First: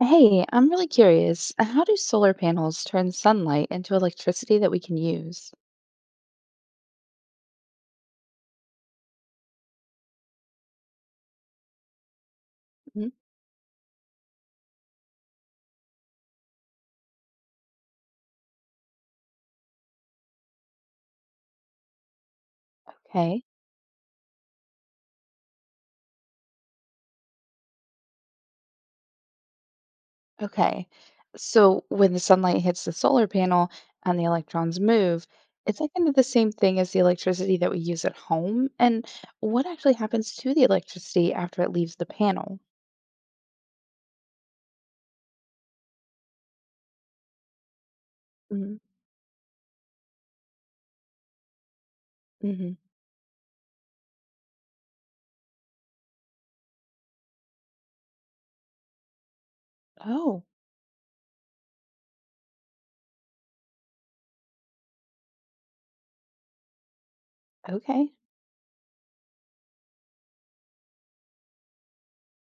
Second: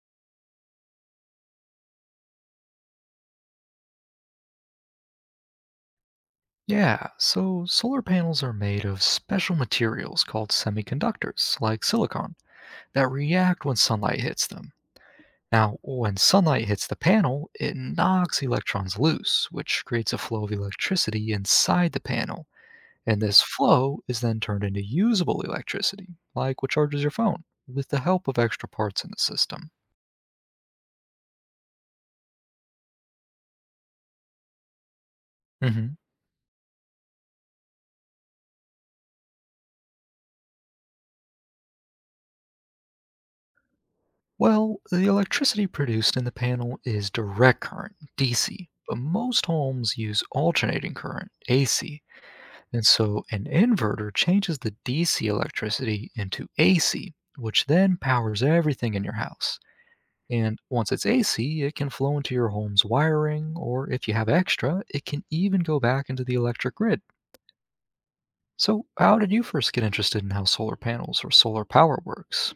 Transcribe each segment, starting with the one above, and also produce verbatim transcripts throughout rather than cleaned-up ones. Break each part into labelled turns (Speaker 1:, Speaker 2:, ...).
Speaker 1: Hey, I'm really curious. uh, How do solar panels turn sunlight into electricity that we can use?
Speaker 2: Yeah, so solar panels are made of special materials called semiconductors, like silicon,
Speaker 1: Mm,
Speaker 2: that react when sunlight hits them. Now, when sunlight hits the panel, it knocks electrons loose, which creates a flow of electricity inside the panel. And this
Speaker 1: okay,
Speaker 2: flow is then turned into usable electricity, like what charges your phone, with the help of extra parts in the system.
Speaker 1: okay. So when the sunlight hits the solar panel and the electrons move, it's like
Speaker 2: Mhm.
Speaker 1: kind of the same thing as the electricity that we use at home? And what actually happens to the electricity after it leaves the panel?
Speaker 2: Well, the electricity produced in the panel is direct current, D C, but most homes use alternating current, A C,
Speaker 1: Mm-hmm.
Speaker 2: and so an inverter changes the D C electricity into A C, which then powers everything in your house.
Speaker 1: Oh,
Speaker 2: And once it's A C, it can flow into your home's wiring, or if you have extra, it can even go back into the electric grid.
Speaker 1: okay.
Speaker 2: So, how did you first get interested in how solar panels or solar power works?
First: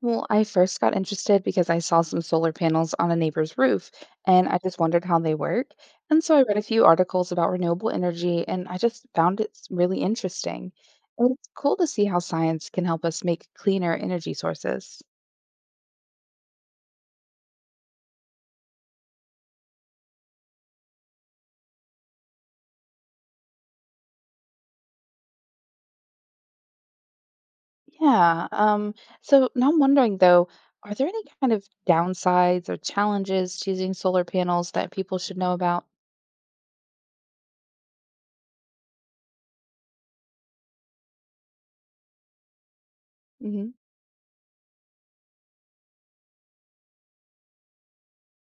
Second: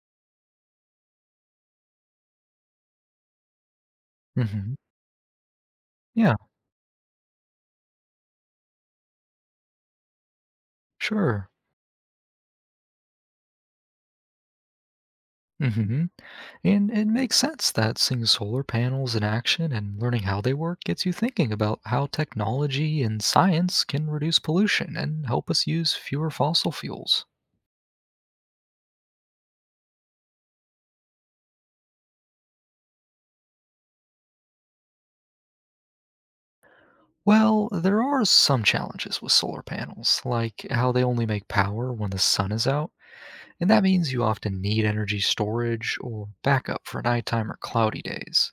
Speaker 1: Well, I first got interested because I saw some solar panels on a neighbor's roof and I
Speaker 2: Hmm.
Speaker 1: just wondered how they work. And
Speaker 2: Yeah,
Speaker 1: so I read a few articles about renewable energy and I just found it s- really interesting. And
Speaker 2: sure.
Speaker 1: it's cool to see how science can help us make cleaner energy sources.
Speaker 2: Hmm. And it makes sense that seeing solar panels in action and learning how they work gets you thinking about how technology and science can reduce pollution and help us use fewer fossil fuels.
Speaker 1: Yeah. Um, so now I'm wondering though, are there any kind of downsides or challenges to using solar panels that people should know about?
Speaker 2: Well, there are some challenges with solar panels, like how they only make power when the sun is out,
Speaker 1: Hmm.
Speaker 2: and that means you often need energy storage or backup for nighttime or cloudy days.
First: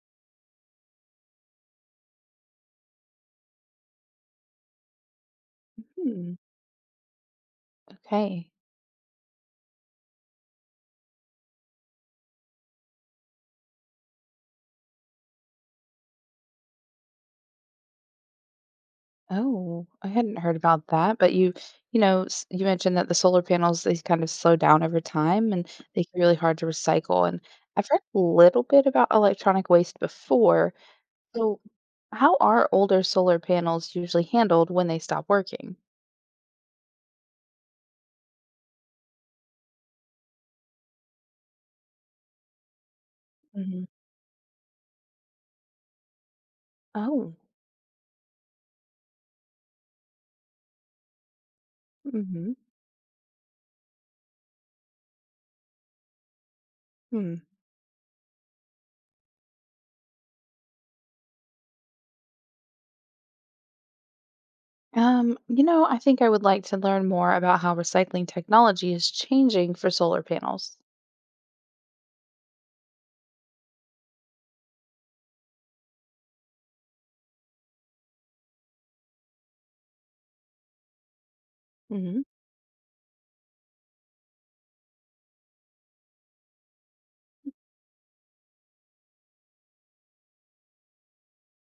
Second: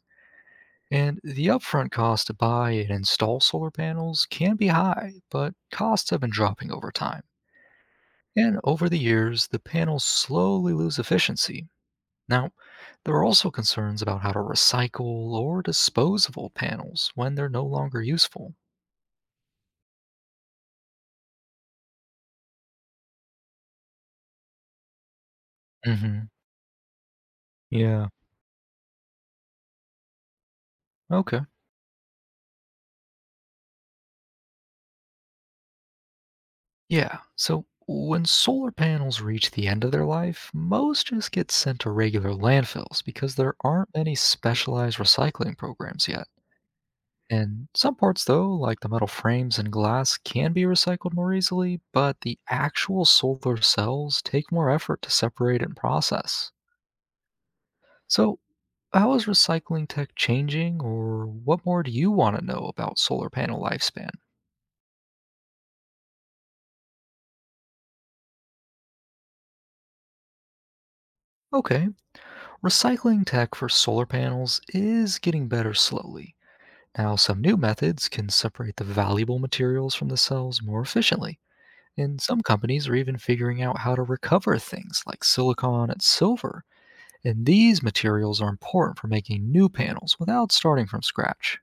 Speaker 2: And the upfront cost to buy and install solar panels can be high, but costs have been
Speaker 1: Hmm,
Speaker 2: dropping over time.
Speaker 1: okay.
Speaker 2: And over the years, the panels slowly lose efficiency. Now, there are also concerns about how to recycle or dispose of old panels when they're no longer useful.
Speaker 1: Oh, I hadn't heard about that, but you you know, s- you mentioned that the solar panels they kind of slow down over time and they can be
Speaker 2: Hmm.
Speaker 1: really hard to recycle. And I've read
Speaker 2: Yeah.
Speaker 1: a little bit about electronic waste before.
Speaker 2: Okay.
Speaker 1: So, how are older solar panels usually handled when they stop working?
Speaker 2: Yeah. So when solar panels reach the end of their life, most just get sent to regular landfills because there
Speaker 1: Hmm.
Speaker 2: aren't any specialized recycling programs yet.
Speaker 1: Oh,
Speaker 2: And some parts, though, like the metal frames and glass, can be recycled more easily, but the
Speaker 1: hmm.
Speaker 2: actual solar cells take more effort to separate and process.
Speaker 1: Hmm.
Speaker 2: So, how is recycling tech changing, or what more do you want to know about solar panel lifespan?
Speaker 1: Um, you know, I think I would like to learn more about how recycling technology is changing for solar panels.
Speaker 2: Okay, recycling tech for solar panels is getting better slowly. Now, some new methods can separate the valuable materials from the cells more efficiently. And
Speaker 1: Hmm.
Speaker 2: some companies are even figuring out how to recover things like silicon and silver. And these materials are important for making new panels without starting from scratch.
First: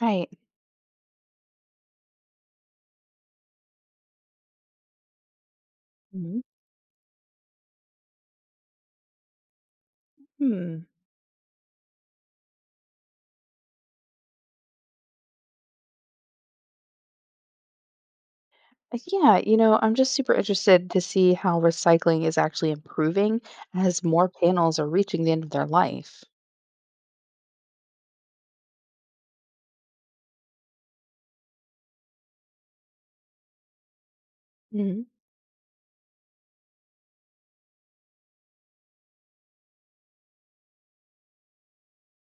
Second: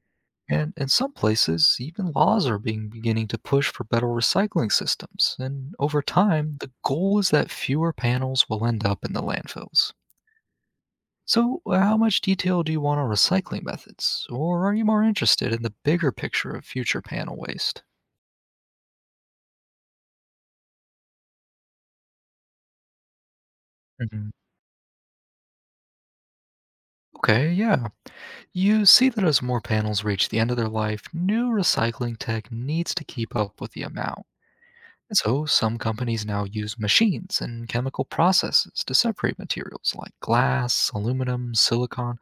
Speaker 1: Right.
Speaker 2: And in some places, even laws are being beginning to push for better recycling systems. And over
Speaker 1: Mm-hmm.
Speaker 2: time, the goal is that fewer panels will end up in the landfills.
Speaker 1: Hmm.
Speaker 2: So, uh, how much detail do you want on recycling methods? Or are you more interested in the bigger picture of future panel waste?
Speaker 1: Uh, Yeah, you know, I'm just super interested to see how recycling is actually improving as
Speaker 2: Mhm.
Speaker 1: more panels are reaching the end of their life.
Speaker 2: Okay, yeah. You see that as more panels reach the end of their life, new recycling tech needs to keep up with the amount.
Speaker 1: Hmm.
Speaker 2: So, some companies now use machines and chemical processes to separate materials like glass, aluminum, silicon,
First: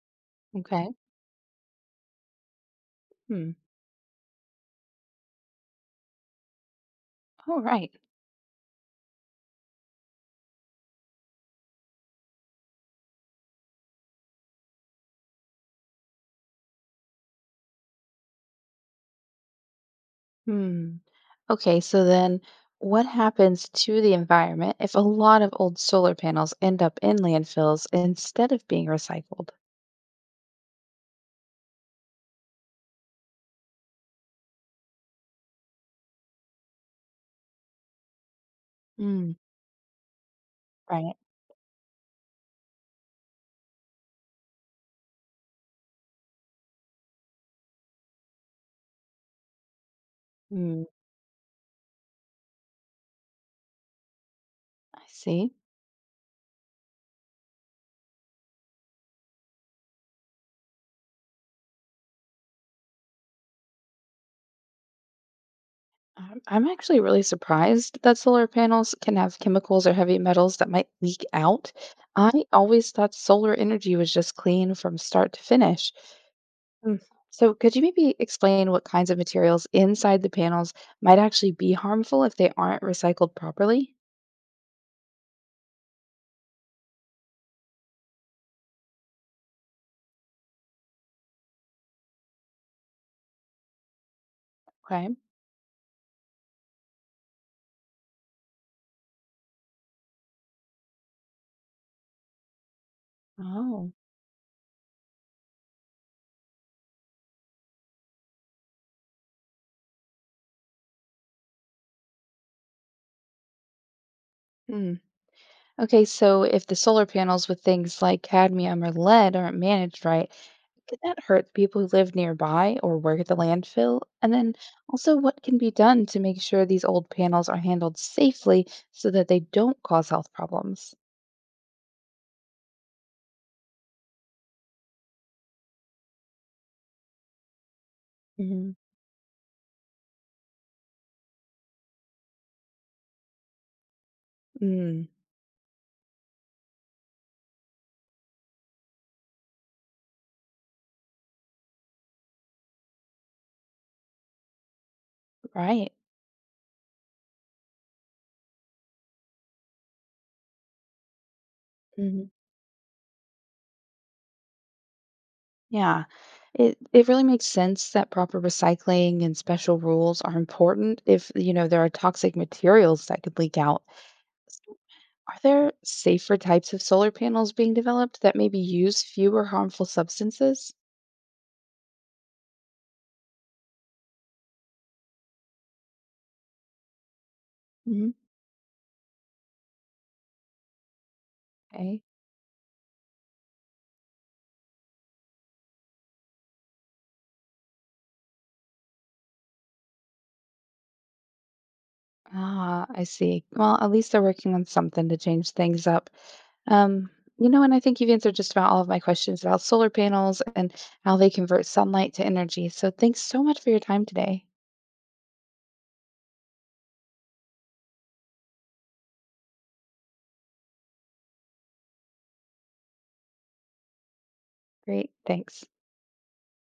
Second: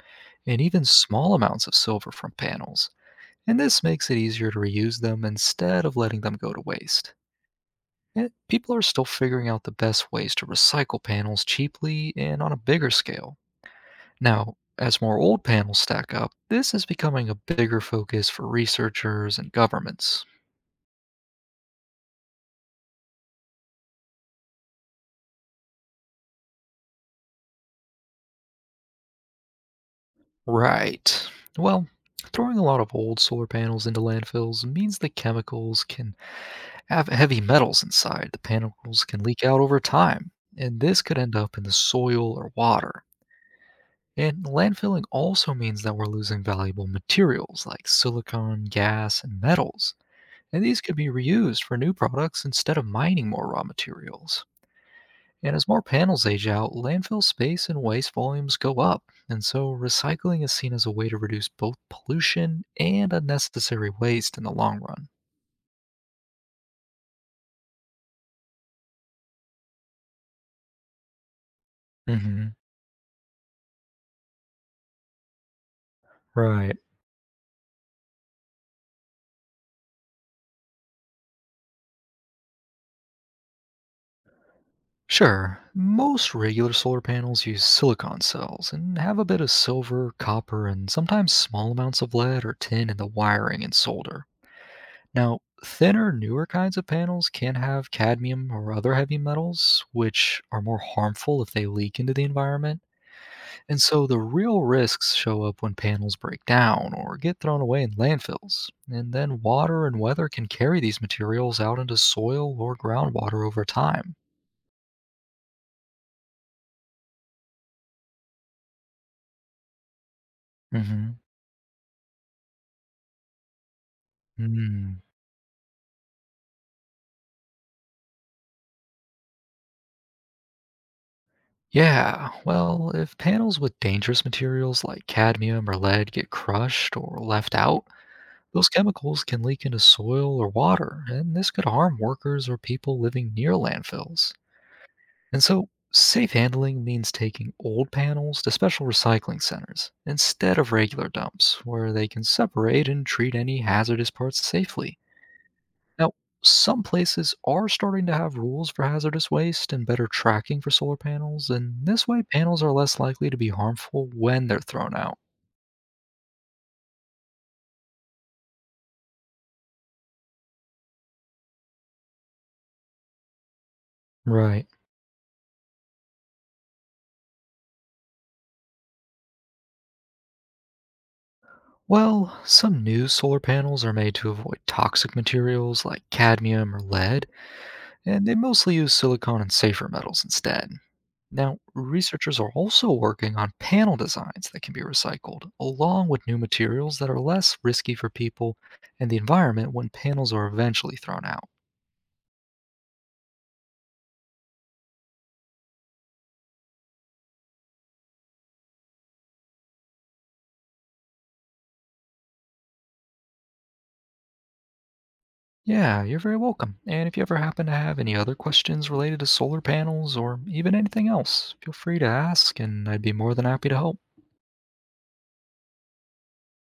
Speaker 2: and even
Speaker 1: Okay.
Speaker 2: small amounts of silver from panels.
Speaker 1: Hmm.
Speaker 2: And this makes it easier to reuse them instead of letting them go to waste.
Speaker 1: All right.
Speaker 2: Yet, people are still figuring out the best ways to recycle panels cheaply and on a bigger scale. Now, as more old panels stack up, this is becoming a bigger focus for researchers and governments.
Speaker 1: Hmm. Okay, so then what happens to the environment if a lot of old solar panels end up in landfills instead of being recycled?
Speaker 2: Right. Well, throwing a lot of old solar panels into landfills means the chemicals can have heavy metals inside. The panels can
Speaker 1: Mm.
Speaker 2: leak out over time, and this
Speaker 1: Right.
Speaker 2: could end up in the soil or water. And landfilling also means that we're losing valuable materials like silicon, gas, and metals. And these
Speaker 1: Hmm.
Speaker 2: could be reused for new products instead of mining more raw materials.
Speaker 1: I see.
Speaker 2: And as more panels age out, landfill space and waste volumes go up, and so recycling is seen as a way to reduce both pollution and unnecessary waste in the long run.
Speaker 1: I'm I'm actually really surprised that solar panels can have chemicals or heavy metals that might leak out. I
Speaker 2: Hmm.
Speaker 1: always thought solar energy was just clean from start to finish.
Speaker 2: Right.
Speaker 1: Mm, so, could you maybe explain what kinds of materials inside the panels might actually be harmful if they aren't recycled properly?
Speaker 2: Sure, most regular solar panels use silicon cells and have a bit of silver, copper, and sometimes small amounts of lead or tin in the wiring and solder.
Speaker 1: Okay.
Speaker 2: Now, thinner, newer kinds of panels can have cadmium or other heavy metals, which are more harmful if they leak into the environment. And
Speaker 1: Oh.
Speaker 2: so the real risks show up when panels break down or get thrown away in landfills. And then water and weather can carry these materials out into soil or groundwater over time.
Speaker 1: Okay, so if the solar panels with things like cadmium or lead aren't managed right, could
Speaker 2: Hmm.
Speaker 1: that hurt the people who live nearby or work at the landfill? And then
Speaker 2: Mm.
Speaker 1: also, what can be done to make sure these old panels are handled safely so that they don't cause health problems?
Speaker 2: Yeah, well, if panels with dangerous materials like cadmium or lead get crushed or left out, those
Speaker 1: Hmm.
Speaker 2: chemicals can leak into soil or water, and this could harm workers or people living near landfills.
Speaker 1: Mm,
Speaker 2: And so, safe handling means taking old panels to special recycling centers instead of regular dumps, where they can separate and treat any hazardous parts safely.
Speaker 1: right.
Speaker 2: Now, some places are starting to have rules for hazardous waste and better tracking for solar panels, and this
Speaker 1: Hmm.
Speaker 2: way, panels are less likely to be harmful when they're thrown out.
Speaker 1: Yeah. It it really makes sense that proper recycling and special rules are important if, you know, there are toxic materials that could leak out.
Speaker 2: Right.
Speaker 1: Are there safer types of solar panels being developed that maybe use fewer harmful substances?
Speaker 2: Well, some new solar panels are made to avoid toxic materials like cadmium or lead,
Speaker 1: Hmm.
Speaker 2: and they mostly use silicon and safer metals instead. Now,
Speaker 1: Okay.
Speaker 2: researchers are also working on panel designs that can be recycled, along with new materials that are less risky for people and the environment when panels are eventually thrown out.
Speaker 1: Ah, I see. Well, at least they're working on something to change things up. Um, you know, and I think you've answered just about all of my questions about solar panels and how they convert sunlight to energy. So thanks so much for your time today.
Speaker 2: Yeah, you're very welcome. And if you ever happen to have any other questions related to solar panels or even anything else, feel free to ask, and I'd be more than happy to help.
Speaker 1: Great. Thanks.